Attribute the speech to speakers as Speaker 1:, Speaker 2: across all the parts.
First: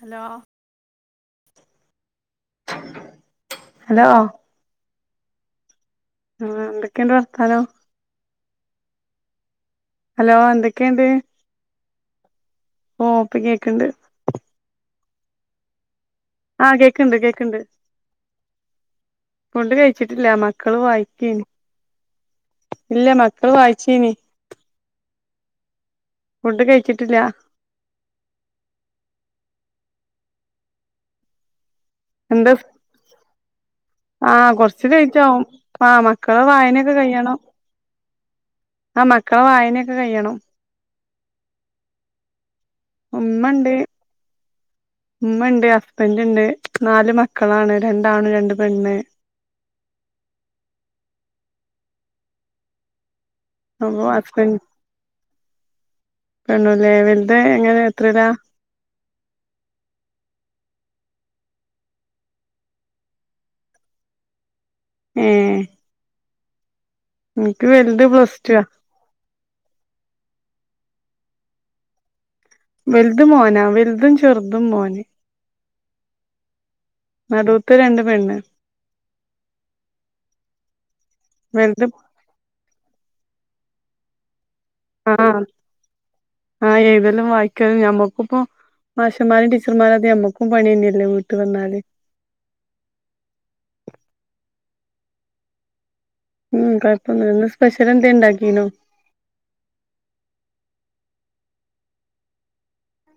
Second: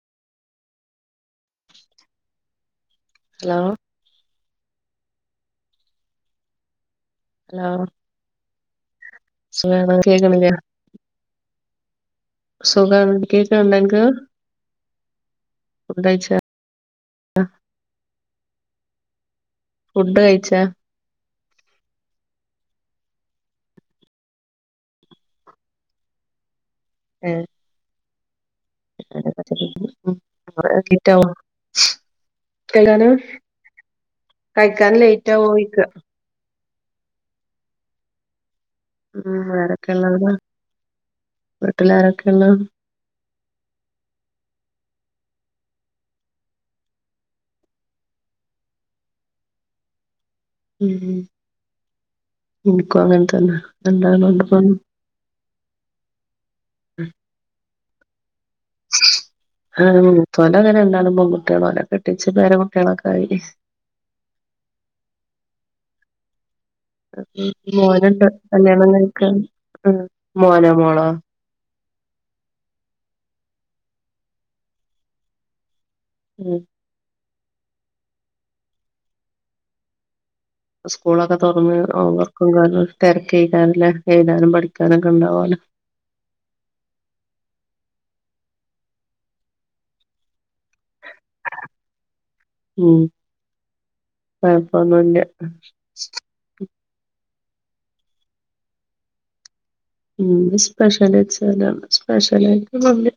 Speaker 1: Hello hello ആഹ എന്തൊക്കെ എന്തൊക്കെയുണ്ട് വർത്താനം
Speaker 2: സുഖയാണ്
Speaker 1: ഹലോ
Speaker 2: കേക്കണില്ലേ
Speaker 1: എന്തൊക്കെയുണ്ട് ഓ
Speaker 2: സുഖയാണ്
Speaker 1: ഇപ്പൊ
Speaker 2: കേക്കിണ്ട
Speaker 1: കേക്കണ്ട്
Speaker 2: നിനക്ക്
Speaker 1: ആഹ കേക്കണ്ട് കേക്കണ്ട് ഫുഡ്‌
Speaker 2: ഫുഡ്
Speaker 1: കഴിച്ചിട്ടില്ല
Speaker 2: കഴിച്ചാ
Speaker 1: മക്കള് വായിക്കന് ഇല്ല മക്കള് വായിച്ചീന് ഫുഡ് കഴിക്കാ വീട്ടിലാ
Speaker 2: നോക്കിട്ട [inaudible]
Speaker 1: എന്താ ആഹ കൊറച്ച്
Speaker 2: കഴിക്കാൻ ലേറ്റ്
Speaker 1: ലേറ്റയവും
Speaker 2: ആവോയിക്ക
Speaker 1: മക്കള് വായന ഒക്കെ ഒക്കെ കഴിയണം ആ മക്കളെ വായനൊക്കെ കഴിയണം
Speaker 2: വീട്ടിലാരൊക്ക ഉള്ളെ
Speaker 1: ഉമ്മ ഉണ്ട് ഉമ്മ ഉണ്ട് ഹസ്ബൻഡ ഉണ്ട് നാല് മക്കളാണ് രണ്ടാണ് രണ്ട് പെണ്ണ്
Speaker 2: ഉം എനിക്കും അങ്ങനെ
Speaker 1: അപ്പൊ
Speaker 2: രണ്ടാണും രണ്ട് പെണ്ണും
Speaker 1: കണല്ലേ വല്തു എങ്ങനെ എത്രയില
Speaker 2: ആ മൂത്തോൻ ന്റെ രണ്ടാളും പെൺകുട്ടികള ഓലെ കെട്ടിച്ചു പേരാമക്കളൊക്കെ ആയി
Speaker 1: യെ
Speaker 2: മോനുണ്ട്
Speaker 1: പ്ലസ് ടു ആ
Speaker 2: കല്യാണം കഴിക്കാൻ ഉം മോനോ മോളോ
Speaker 1: വലുത് മോനാ വലുതും ചെറുതും മോൻ
Speaker 2: ഉം
Speaker 1: നടൂത്തെ രണ്ടും പെണ്ണ്
Speaker 2: സ്കൂളൊക്കെ തുറന്ന്
Speaker 1: വലുത്
Speaker 2: ഹോം വർക്കും കാര്യ തിരക്ക് എയിക്കാരം ലെ എഴുതാനും പഠിക്ക
Speaker 1: ആഹ ആ എഴുതലും വായിക്കലും ഞമ്മക്ക് ക്കും മാഷന്മാരും ടീച്ചർമാര ഞമ്മക്കും പണി തന്ന അല്ല വീട്ട് വന്നാല്
Speaker 2: ഒന്നുല്ല
Speaker 1: ഉം കുഴപ്പൊന്നുല്ല നല്ല. സ്പെഷ്യൽ എന്തെ ണ്ടാക്കീനോ
Speaker 2: ഉ സ്പെഷ്യൽച്ച സ്പെഷ്യല ആയിട്ട് ഒന്നുല്ല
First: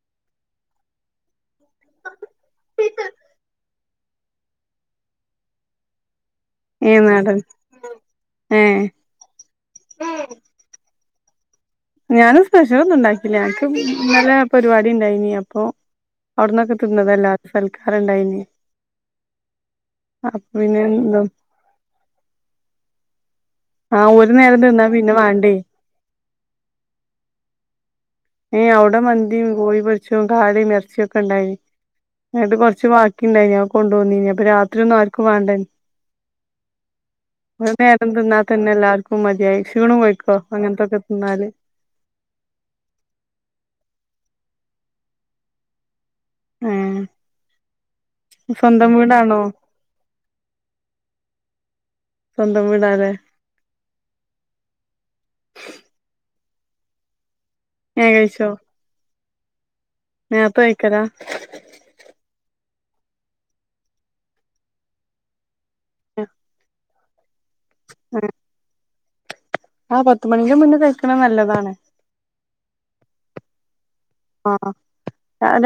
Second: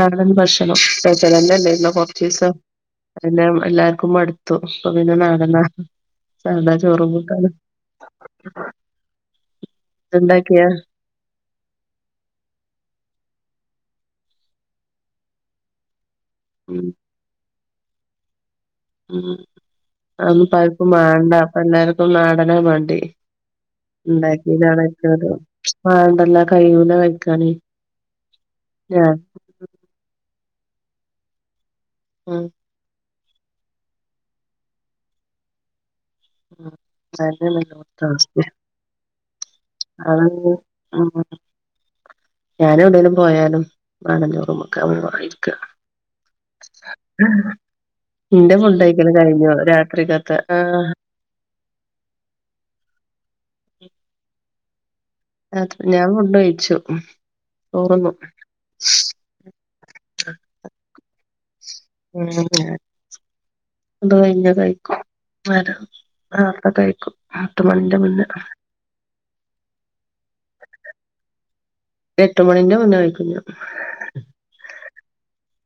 Speaker 2: നാടൻ ഭക്ഷണം സ്പെഷ്യൽന്നല്ലന്ന കൊർച്ചീസം എല്ലാർക്കും മടുത്തു അപ്പൊ പിന്നെ നാടന സാദാ
Speaker 1: ഏഹ്
Speaker 2: ചോറും
Speaker 1: നാടൻ
Speaker 2: കൂട്ടാനും
Speaker 1: ഏഹ്
Speaker 2: എന്താണ്ടാക്കിയെ
Speaker 1: ഞാന് സ്പെഷല് ഒന്നും ഉണ്ടാക്കില്ല എനിക്ക് ഇന്നലെ പരിപാടി ണ്ടായിനി അപ്പൊ അവിടന്നൊക്കെ
Speaker 2: ഉം
Speaker 1: തിന്നതല്ലാരും സൽക്കാരം ഇണ്ടായിനി
Speaker 2: ഉം
Speaker 1: അപ്പൊ
Speaker 2: അതൊന്നും പ്പോ
Speaker 1: പിന്നെ
Speaker 2: ആർക്കും
Speaker 1: എന്തോ
Speaker 2: മാണ്ട അപ്പ എല്ലാർക്കും നാടനാ മാണ്ടേ
Speaker 1: ആഹ് ഒരു നേരം
Speaker 2: ണ്ടാക്കിയതാ ട
Speaker 1: തിന്നാ
Speaker 2: വെച്ച്
Speaker 1: പിന്നെ വാണ്ടേ
Speaker 2: ല്ലാ മണ്ട കയ്യൂല വെക്കാന്
Speaker 1: ഏ അവിടെ മന്ദി കോഴി പൊരിച്ചും കാടയും ഇറച്ചി ച്ചി ഒക്കെ
Speaker 2: ഉം
Speaker 1: ണ്ടായിന് അത് കൊറച്ച് ബാക്കി ണ്ടായി കൊണ്ടോന്നിനി അപ്പൊ രാത്രി ഒന്നും ആർക്കും വാണ്ടേ
Speaker 2: അതന്നെ എല്ലോടത്തിം അവസ്ഥ
Speaker 1: ക്കും മതിയായി ക്ഷീണം കൊയ്ക്കോ
Speaker 2: അതന്നെ
Speaker 1: അങ്ങൻത്തൊക്കെ
Speaker 2: ഉം
Speaker 1: തിന്നാല്
Speaker 2: ഞാനു അതന്നെ പോയാലും മാങ്ങന്റെ റൂമിക്ക ഇരിക്ക
Speaker 1: ഏഹ്
Speaker 2: ഇന്റെ
Speaker 1: സ്വന്തം
Speaker 2: ഫുഡ്ഡയിക്കല്
Speaker 1: വീടാണോ
Speaker 2: കഴിഞ്ഞു രാത്രിക്കത്തെ ആ
Speaker 1: സ്വന്തം വീടാല്ലേ
Speaker 2: ആത ഞാൻ ഫുഡ് കഴിച്ചു ചോറ് ന്നു
Speaker 1: നേർത്ത കയ്ക്കലാ
Speaker 2: [unintelligible] അത് കഴിഞ്ഞ കഴിക്കും വരോ നേർത്ത കഴിക്കും എട്ടുമണിന്റെ മുന്നെ
Speaker 1: ഏഹ് ആ പത്തു മണിന്റ് മുന്നേ കയ്ക്ക്ണ നല്ലതാണ്
Speaker 2: എട്ട് മണിന്റെ മുന്നെ കഴിക്കും ഞ്ഞാൻ
Speaker 1: ആ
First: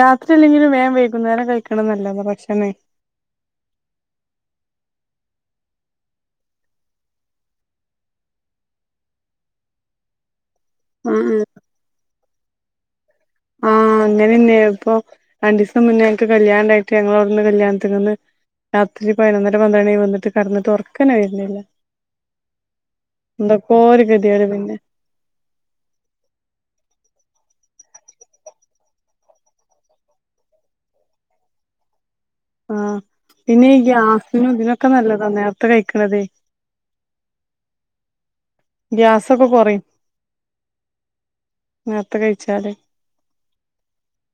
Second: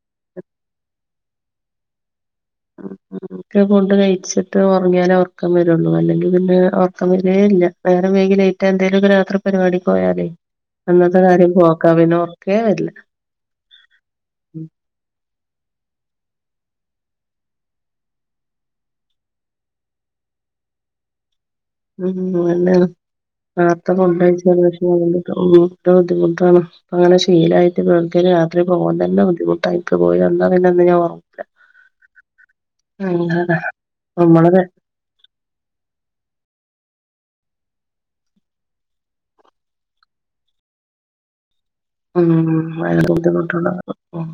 Speaker 1: രാത്രി അല്ലെങ്കിലും വേം വൈകുന്നേരം കഴ്ക്ക്ണ നല്ലത ഭക്ഷ
Speaker 2: ക്കെ കൊണ്ട് കഴിച്ചിട്ട് വ മുങ്ങിയാലൊ ഒർക്കം വരൊള്ളു. അല്ലെങ്കി പിന്നെ ഒർക്കം വരേ ഇല്ല. നേരം വൈകി ലേറ്റ എന്തേലൊകെ രാത്രി പരിപാടിക്കോയാല്
Speaker 1: ഉം
Speaker 2: അന്നത്തെ
Speaker 1: ഉം
Speaker 2: കാര്യം പോ കവിനോക്കെ വരില്ല
Speaker 1: ആഹ് അങ്ങനെന്നെയാപ്പൊ രണ്ടീസം മുന്നേ ഞങ്ങക്ക് കല്യാണണ്ടായിട്ട് ഞങ്ങളവൗടുന്ന് കല്യാണത്തിങ്ങന്ന് രാത്രി പയിനൊന്നര പന്ത്രണി ആയി വന്നിട്ട് കടന്നിട്ട് ഒറക്കനെ വര്ണില്ല
Speaker 2: ഉം അയന്നേണ് നേരത്തെ
Speaker 1: ഒരു
Speaker 2: ഫുഡയിച
Speaker 1: ഗതികേട് പിന്നെ
Speaker 2: പക്ഷെ [unintelligible] ബുദ്ധിമുട്ടാണ് അങ്ങനെ ശീലായി [unintelligible] രാത്രി പോവാൻ തന്നെ ബുദ്ധിമുട്ട ഇൻക്. പോയി വന്ന പിന്നെ അന്ന് ഞാൻ ഒറങൂല
Speaker 1: ആഹ് പിന്നെ ഈ ഗ്യാസിനും
Speaker 2: നമ്മളത്
Speaker 1: ഇതിനൊക്കെ നല്ലത നേരത്തെ കഴിക്ക്ണതേ ഗ്യാസൊക്കെ കെറയും
Speaker 2: ഉം ഭയങ്കര ബുദ്ധിമുട്ട്ണ്ടാവും. ഉം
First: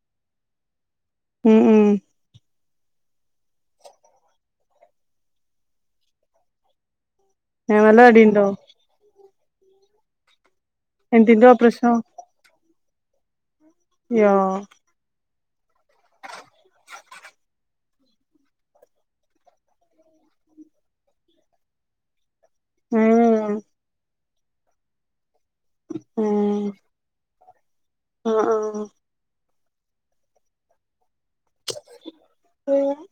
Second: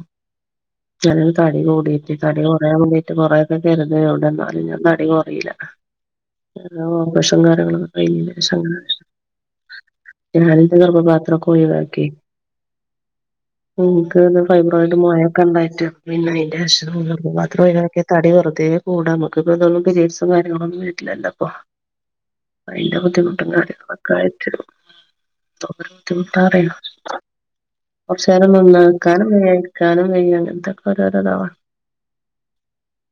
Speaker 2: ചിലോര്
Speaker 1: ഉം
Speaker 2: തടി
Speaker 1: ഉം
Speaker 2: കൂടിയിട്ട് തടി കൊറിനിട്ട് കൊറയാൻ വേണ്ടീട്ട് കൊറെയൊക്കെ കരുതി എവിടെ ഇന്നാലും ഞാൻ തടി കൊറീല ഇ [unintelligible] ശങ്കാരങ്ങളൊ
Speaker 1: ഏഹ്
Speaker 2: ക്കെ
Speaker 1: നല്ല
Speaker 2: കഴിഞ്ഞിലെ
Speaker 1: തടിണ്ടോ
Speaker 2: ഷ ഞാൻ
Speaker 1: എന്തിന്റെ ഓപ്പറേഷനോ
Speaker 2: ഗർഭപാത്രൊക്കൊയിവാക്കി ഇൻക്ക്
Speaker 1: യോ
Speaker 2: ഫൈബ്രോയിഡ് മൊഴ ണ്ടായിട്ട് പിന്നെ അയിന്റെ [unintelligible] ഗർഭപാത്രം ഒയിവാക്കി തടി വെറുതേ കൂടാ നമുക്കിപ്പം ഇതൊന്നും പിരീഡ്സും കാര്യങ്ങളൊന്നും വരില്ലല്ലോ ഇപ്പൊ അയിന്റെ
Speaker 1: ഏഹ് ഏഹ്
Speaker 2: ബുദ്ധിമുട്ടും കാര്യങ്ങളൊക്കായി [unintelligible] ബുദ്ധിമുട്ടാറിയോ
Speaker 1: ആഹ്
Speaker 2: കോർഷേരം നിന്ന
Speaker 1: ആഹ്
Speaker 2: ഒകാനും ക്കാനും കയ്യ എന്താ ക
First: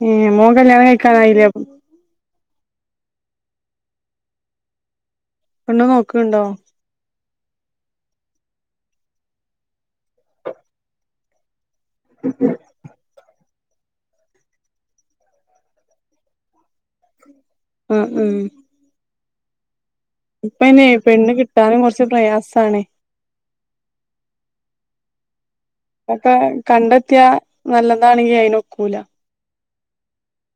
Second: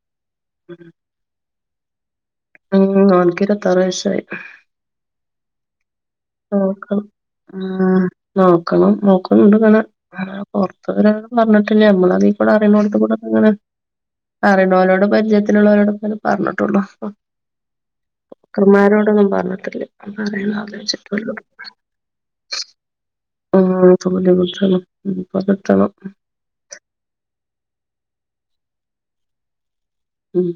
Speaker 1: ഏഹ് മോൻ കല്യാണം കഴിക്കാനായില്ലേപ്പം
Speaker 2: ഉം ഓൻക് ഇരുപ്പത്താർ വയസ്സായി
Speaker 1: പെണ്ണ് നോക്കുണ്ടോ?
Speaker 2: ആഹ് മക്കളും നോക്കുന്നുണ്ട്ങ്ങെ പുറത്തു വരാ പറഞ്ഞ ഇല്ല്യ നമ്മളതീ കൂടെ അറിയണോടുത്ത കൂടെങ്ങനെ അറിണോലോടും പരിചയത്തിലുള്ളവരോട് പറഞ്ഞിട്ടുള്ളൂ കർമാരോടൊന്നും പറ [unintelligible]
Speaker 1: ഇപ്പന്നെ പെണ്ണ് കിട്ടാനും കുറച്ച് പ്രയാസാണ്
Speaker 2: [unintelligible]
Speaker 1: അപ്പൊ കണ്ടെത്തിയ നല്ലതാണെങ്കി അയിനോക്കൂല
Speaker 2: ഉം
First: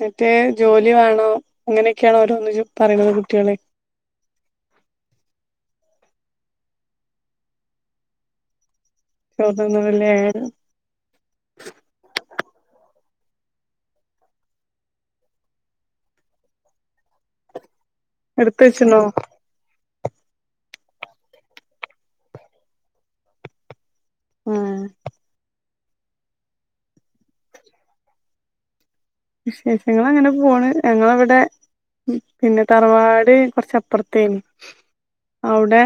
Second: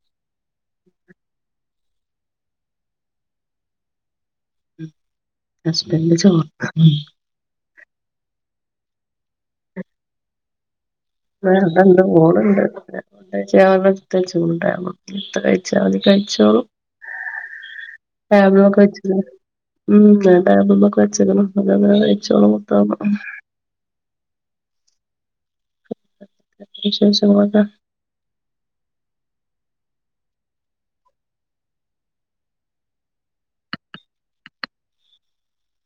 Speaker 1: മറ്റേ ജോലി വേണോ അങ്ങനെക്ക്യാണോരോന്ന് പറയുന്നത് കുട്ട്യാളെ
Speaker 2: ഹസ്ബൻഡ് ചോർക്ക
Speaker 1: ചോർ തിന്ന്ണില്ലെ
Speaker 2: ആ വ്ടെണ്ട് മോള് ണ്ട് ഫുഡ്‌ കയിച്കാണ്ട് [unintelligible] കഴിച്ചോളും
Speaker 1: എടുത്ത്
Speaker 2: ടേബിൾമൊക്കെ
Speaker 1: വെച്ച്ണോ
Speaker 2: വെച്ച്ക്ക്ണ് ഉം ടേബിൾമ്മേ ഒക്കെ വെച്ച്ക്ക്ണ് അങ്ങനെ കഴച്ചോള മൊത്ത
Speaker 1: ആഹ്
Speaker 2: വിശേഷങ്ങളൊക്കെ
Speaker 1: വിശേഷങ്ങളങ്ങനെ പോണ് ഞങ്ങളവിടെ പിന്നെ തറവാട് കൊറച്ചപ്പർത്തേനി അവ്ടെ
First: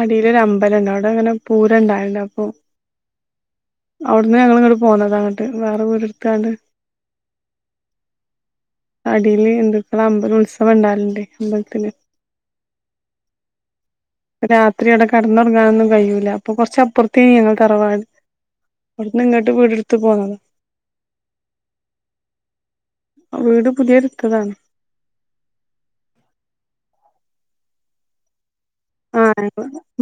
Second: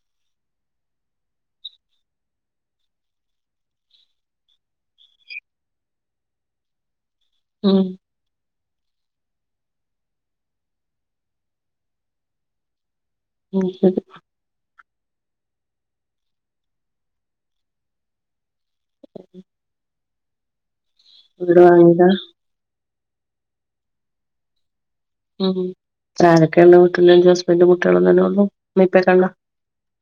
Speaker 1: അടീലൊരു അമ്പലണ്ട് അവ്ടെങ്ങനെ പൂരണ്ടായിണ്ട് അപ്പൊ അവിടുന്ന് ഞങ്ങളിങ്ങട് പോന്നത ഇങ്ങട്ട് വേറെ വീടിട്ത്താണ്ട്
Speaker 2: ഉം
Speaker 1: അടിയില് ഇന്ദുക്കള അമ്പലം ഉത്സവം ഇണ്ടാകല്ണ്ടെ അമ്പലത്തില്
Speaker 2: [unintelligible]
Speaker 1: രാത്രി അട കെട്ന്നൊറങ്ങാനൊന്നും കയ്യൂല്ല അപ്പൊ കൊറച്ചപ്പൊർത്തേനി ഞങ്ങളെ തറവാട് അവിടുന്ന് ഇങ്ങട്ട് വീട് ഇട്ത് പോന്നതാ
Speaker 2: വിടുവാങ്ങിയത
Speaker 1: വീട് പുതിയ ഇട്ത്തതാണ്
Speaker 2: ഉം ആരൊക്കെണ്ട് വീട്ട്ല് ഹസ്ബണ്ട് കുട്ട്യാളും തന്നെ ഒള്ളു
Speaker 1: ആഹ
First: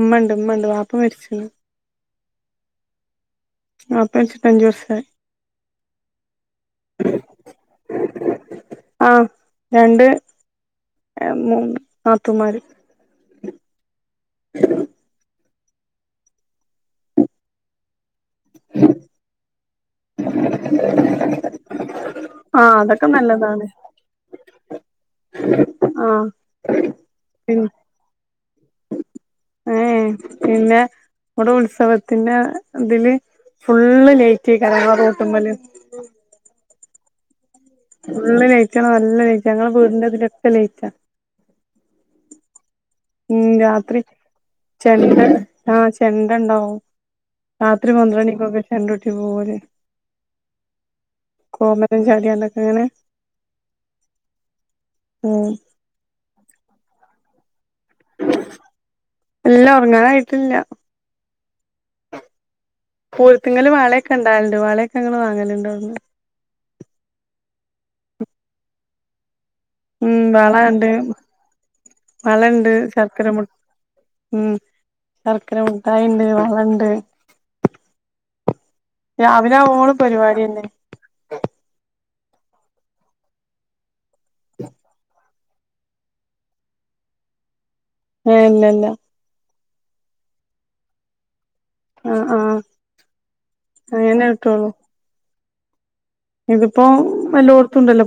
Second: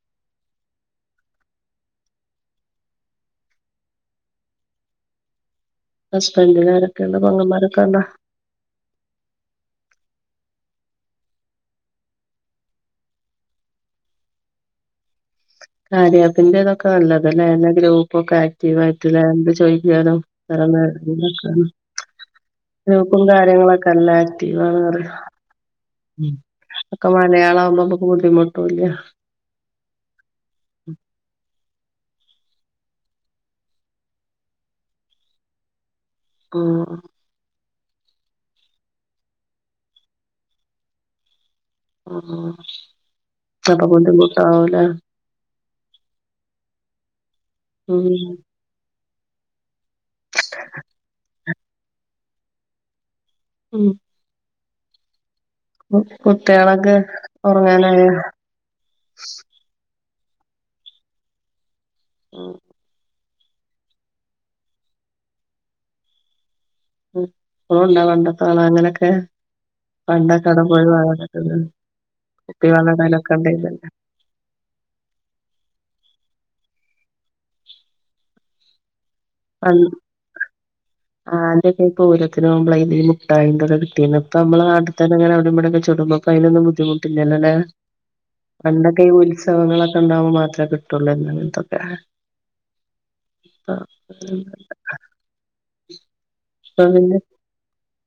Speaker 1: ഇമ്മണ്ട് ഇമ്മണ്ട് വാപ്പ മരിച്ച്ണ് വാപ്പ മരിച്ചിട്ട് അഞ്ചുവർഷായി
Speaker 2: ഹസ്ബൻ്റിനാരൊക്കെണ്ട് പൊങ്ങന്മാരൊക്കെണ്ടോ
Speaker 1: എ മു നാത്തുമാര്
Speaker 2: കാര്യആപ്പിന്റെ ഇതൊക്കെ നല്ലത ലേ എല്ലാ ഗ്രൂ പ്പൊക്കെ ആക്റ്റീവ് ആയിട്ടിലെ എന്ത് ചോയ്ക്കാനും [unintelligible]
Speaker 1: ആഹ് അതൊക്കെ
Speaker 2: ഗ്രൂപ്പും
Speaker 1: നല്ലതാണ്
Speaker 2: കാര്യങ്ങളൊക്കെല്ല ആക്റ്റീവ ആണ് പറിയ
Speaker 1: ആഹ്
Speaker 2: ഒക്കെ മലയാളആവുമ്പം മ്മക്ക് ബുദ്ധിമു ട്ടൂല്ല്യ
Speaker 1: ഏ പിന്നെ വ്ടെ ഉത്സവ പിന്നെ ഇതില് ഫുള്ള് ലേറ്റേകാരം മ്മളെ റോട്ട്മ്മൽ
Speaker 2: ആഹ്
Speaker 1: ഫുൾ ലയിറ്റ നല്ല ലയിറ്റ് ഞങ്ങളെ വീടിന്റെ ഇതിലൊക്കെ ലയിറ്റാ
Speaker 2: ആ ആ
Speaker 1: ഉം രാത്രി ചെലദ് ആഹ് ചെണ്ട ഇണ്ടാവും രാത്രി
Speaker 2: ഉം
Speaker 1: പന്ത്രണ്ടണികൊക്കെ ചെണ്ടൊ [unintelligible]
Speaker 2: [unintelligible]
Speaker 1: കോമരംചാട്യാണ്ടൊക്കെങ്ങനെ
Speaker 2: ഉം
Speaker 1: ഉ
Speaker 2: കുട്ട്യാളക്കെ ഒറങ്ങാനായോ
Speaker 1: ട്ടില്ല
Speaker 2: ഓ
Speaker 1: പുരതങ്ങൽ വാളൊക്കെ ഇണ്ടാവലുണ്ട് വാളയൊക്കെ ഇങ്ങൾ വാങ്ങല്ണ്ടോന്ന്
Speaker 2: [unintelligible] അങ്ങനൊക്കെ
Speaker 1: ഉം
Speaker 2: പണ്ടൊക്കെ അത പോയി
Speaker 1: വളണ്ട്
Speaker 2: വ കുപ്പി
Speaker 1: വളണ്ട്
Speaker 2: വന്ന
Speaker 1: ശർക്കര
Speaker 2: കാലൊക്കെ
Speaker 1: മു
Speaker 2: ഉണ്ടുന്നല്ല
Speaker 1: ഉം ശർക്കര മിഠായിണ്ട് വളണ്ട് രാവിലെ ആവോളും പരിവാടിന്നെ
Speaker 2: പൂരത്തിൻ പോവുമ്മ്പളെ ഇത് ഈ മുട്ടായിന്റേത് പിന്നെപ്പം നമ്മളനാട്ട്തന്നെങ്ങന [unintelligible] ഇപ്പൊ അതിനൊന്നും ബുദ്ധിമുട്ടില്ലല്ലോല്ലേ
Speaker 1: ഏ ഇല്ലല്ല
Speaker 2: പണ്ടൊക്കെ ഈ [unintelligible] അസുഖങ്ങളൊക്കെ ഉണ്ടുവുമ്പോ മാത്രേ കിട്ടുള്ളൂ [unintelligible] ഹേ ആ
Speaker 1: അതെന്നെ കിട്ടുള്ളു ഇതിപ്പോ എല്ലോടത്തുണ്ടല്ലോ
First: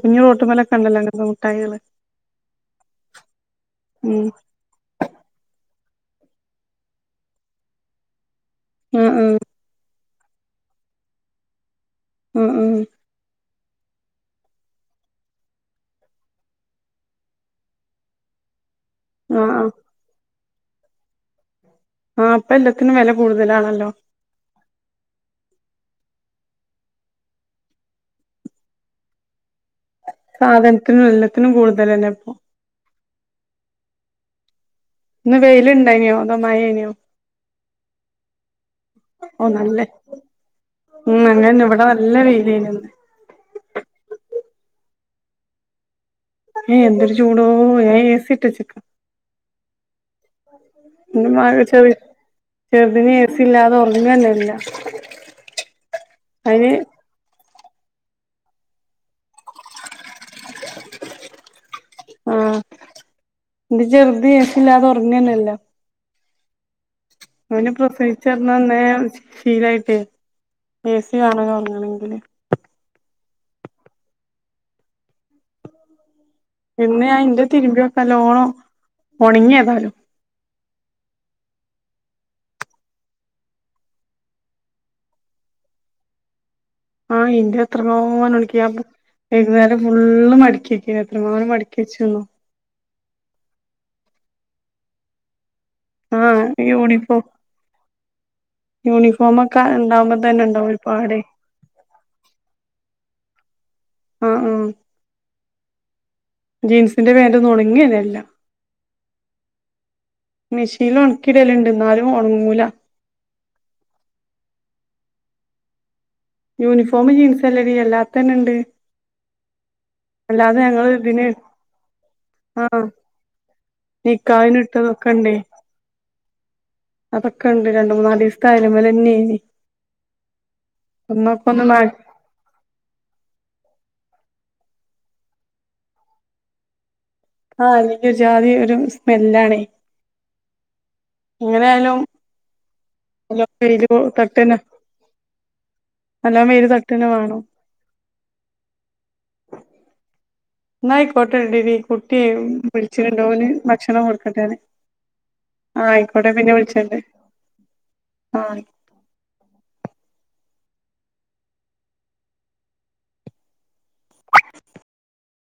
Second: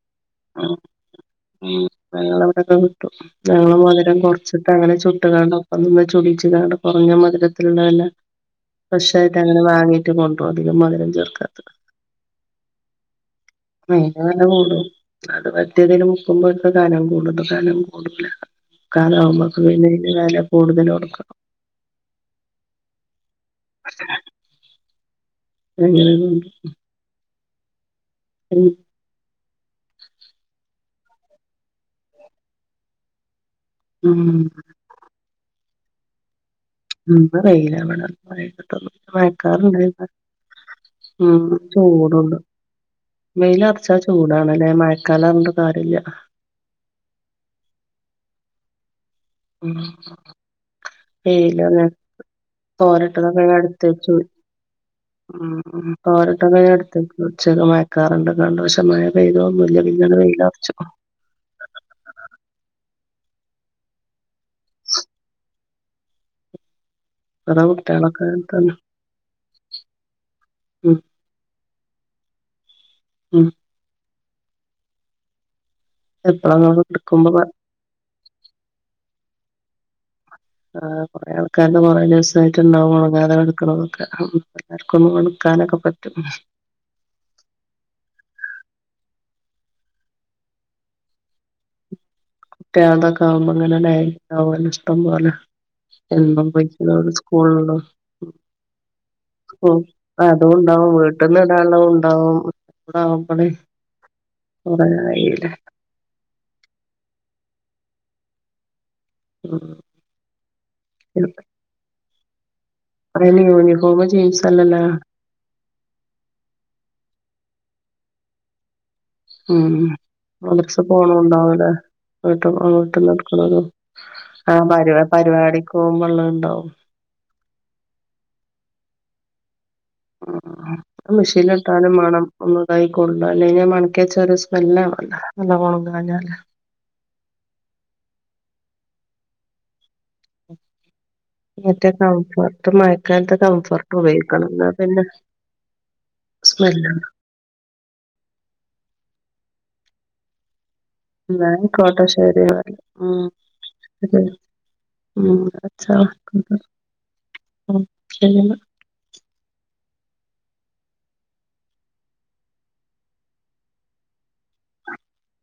Speaker 2: ഞങ്ങളവിടെക്കെ കിട്ടും ഞങ്ങള് മധുരം
Speaker 1: ഉം
Speaker 2: കുറച്ചിട്ട് അങ്ങനെ ചുട്ടുകാണ്ട അതൊന്ന് [unintelligible] ക്കാണ്ട് കുറഞ്ഞ മധുരത്തിലുള്ളതല്ലെ
Speaker 1: ആഹ്
Speaker 2: ഫറഷായിട്ട് അങ്ങനെ വാങ്ങി [unintelligible] അധികം മധുരം ചേർക്കാത്തത്
Speaker 1: ഉം ഉ
Speaker 2: മീന് വെല കൂടും അത് പറ്റിയതിൽ മുക്കുമ്പൊക്കെ കനം കൂടും ഇത് കനം കൂടുല
Speaker 1: ആഹ്
Speaker 2: കാലാവമ്മക്ക്
Speaker 1: ആഹ്
Speaker 2: പിന്നെ [unintelligible] കൂടുതല് ഓർക്കണം
Speaker 1: ആഹ് പ്പ എല്ലത്തിനും വില കൂടുതലാണല്ലോ
Speaker 2: [unintelligible] ഉ
Speaker 1: സാധനത്തിനും എല്ലാത്തിനും കൂടുതലന്നെ ഇപ്പൊ
Speaker 2: ഉം
Speaker 1: ഇന്ന് വെയിലുണ്ടായിനിയോ അതോ മഴേനോ
Speaker 2: ഉം വെയിലവിണ [unintelligible]
Speaker 1: ഓ നല്ല
Speaker 2: മഴക്കാറണ്ടായി ഉം
Speaker 1: അങ്ങന്നെ ഇവിടെ നല്ല
Speaker 2: ചൂടുണ്ട്
Speaker 1: വെയിലേനു ഇന്ന്
Speaker 2: വെയില് അറച്ചാ ചൂടാണല്ലേ മ [unintelligible] കാര്യല്ല്യ
Speaker 1: ഏഹ് എന്തൊരു ചൂടോ ഏ എസിട്ടെച്ച്ക
Speaker 2: ഉം
Speaker 1: എന്റെ മക ചെറി
Speaker 2: [unintelligible]
Speaker 1: ചെറുതിന് എ സി
Speaker 2: തോരട്ടതൊക്കെ
Speaker 1: ഇല്ലാതെ
Speaker 2: കടത്തി വെച്ചു
Speaker 1: ഉറങ്ങന്നല്ല
Speaker 2: ഉം തോരട്ടത്
Speaker 1: അയിന്
Speaker 2: [unintelligible] മഴക്കാറ്ണ്ട് [unintelligible] മഴ പെയ്തതൊന്നുല്യ പിന്നെ ആണ് വെയിലറച്ചുകുണു
Speaker 1: ആഹ് ൻ്റെ ചെറ്ത് ഏസി ഇല്ലാതെ ഒറങ്ങലില്ലല്ല
Speaker 2: അതാ
Speaker 1: അവന്
Speaker 2: കുട്ടികളൊക്കെ
Speaker 1: പ്രസവിച്ചെടുന്നേ
Speaker 2: തന്നെ
Speaker 1: അന്നേ ശീലായിട്ട്
Speaker 2: ഉം
Speaker 1: എ സി വേണന്ന് പറഞ്ഞു ആണെങ്കിൽ
Speaker 2: ഉം എപ്പളാ ഇങ്ങള്
Speaker 1: പിന്നെ ഞാൻ
Speaker 2: എടുക്കുമ്പോ പറ
Speaker 1: ഇന്റെ തിരുമ്പി വെയ്ക്കല്ലോണോ ഓണങ്ങ്യേതായാലും
Speaker 2: ആ കൊറേ ആൾക്കാര്ണ്ട് കുറെ ദിവസായിട്ട് ഇണ്ടാവും ഒണങ്ങാതെ കെടക്ക്ണതൊക്കെ [unintelligible] ഒന്നു ഒണക്കാനൊക്കെ പറ്റും
Speaker 1: ആഹ് ഇൻ്റെ എത്രാങ്ങാനും [unintelligible] ഇന്നലെ ഫുള്ള് മടക്കി വെക്കാന്നു എത്രങ്ങാനും മടക്കിച്ചുന്നോ
Speaker 2: കുട്ടിയൾതൊക്കെ ആവുമ്പോ ങ്ങനെ [unintelligible] ഇഷ്ടം പോലേ
Speaker 1: ആഹ് യൂണിഫോ
Speaker 2: [unintelligible] സ്കുൾന്ന്
Speaker 1: യൂണിഫോമൊക്കെ
Speaker 2: ഉം
Speaker 1: ഇണ്ടാവുമ്പോ തന്നെ ഇണ്ടാവും
Speaker 2: അതുണ്ടാവും
Speaker 1: ഒരുപാടെ
Speaker 2: വീട്ടുന്ന്ടാന്ള്ളതും ഇണ്ടാവും ആഹ് [unintelligible]
Speaker 1: ആഹ് ആഹ്
Speaker 2: കൊറേ ആയിലെ
Speaker 1: ജീൻസിന്റെ പാൻ്റ് ഒന്നും ഒണങ്ങന്നെ ഇല്ല
Speaker 2: ഉം
Speaker 1: മെഷീൻല് ഒണക്കിടലുണ്ട് എന്നാലും ഒണങ്ങൂല
Speaker 2: [unintelligible] യൂണിഫോം ജീൻസല്ലലാ
Speaker 1: യൂണിഫോം ജീൻസ് അല്ലടി അല്ലാത്തന്നെണ്ട്
Speaker 2: ഉം
Speaker 1: അല്ലാതെ
Speaker 2: മദ്രസ
Speaker 1: ഞങ്ങള് ഇതിന്
Speaker 2: പോണുണ്ടാവുലേ
Speaker 1: ആഹ്
Speaker 2: [unintelligible] അങ്ങട്ടും [unintelligible] ആഹ് പരിവ
Speaker 1: നിക്കാഹിനിട്ടതൊക്കെ ഇണ്ടേ
Speaker 2: പരിവാടിക്ക് പോവുമ്പൊള്ള ണ്ടാവും
Speaker 1: അതൊക്കെ ണ്ട് രണ്ട് മൂന്നാലീസത്തെ അയലുമ്മേലന്നേന്ന്
Speaker 2: മെഷീന് ഇട്ടാലും മണം ഒന്നതായി കൊള്ളൂ അല്ലെ ഞാൻ മടക്കി വെച്ച് വെല്ലേ വല്ല എല്ല കൊണം കഞ്ഞാല്
Speaker 1: ആ എനിക്ക് ഒരു ജാതി ഒരു സ്മെല്ലാണേ എങ്ങനെ
Speaker 2: ഒറ്റ
Speaker 1: ആയാലും
Speaker 2: ടൗസർ മഴക്കാലത്ത്
Speaker 1: നല്ലോം വെയില്
Speaker 2: കംഫർട്ട് ഉപയോഗിക്കണം
Speaker 1: തട്ടന്നെ
Speaker 2: എന്ന പിന്നെ
Speaker 1: നല്ലോം വെയില്
Speaker 2: സ്മെല്ലാണ്
Speaker 1: തട്ടന്നെ വേണം എന്ന ആയിക്കോട്ടെ
Speaker 2: എന്നാ
Speaker 1: ഇണ്ട്ടി
Speaker 2: ആയിക്കോട്ടെ ശരി എന്നാല് ഉം
Speaker 1: കുട്ടിയെവിളിച്ചിട്ടുണ്ടോന്ന് ഭക്ഷണം
Speaker 2: ശരി
Speaker 1: കൊടുക്കട്ടെന്ന്
Speaker 2: ഉം
Speaker 1: ആ
Speaker 2: വെച്ചോ
Speaker 1: ആയിക്കോട്ടെ പിന്നെ വിളിച്ചിട്ടുണ്ട്
Speaker 2: ഉം
Speaker 1: ആ
Speaker 2: ശരി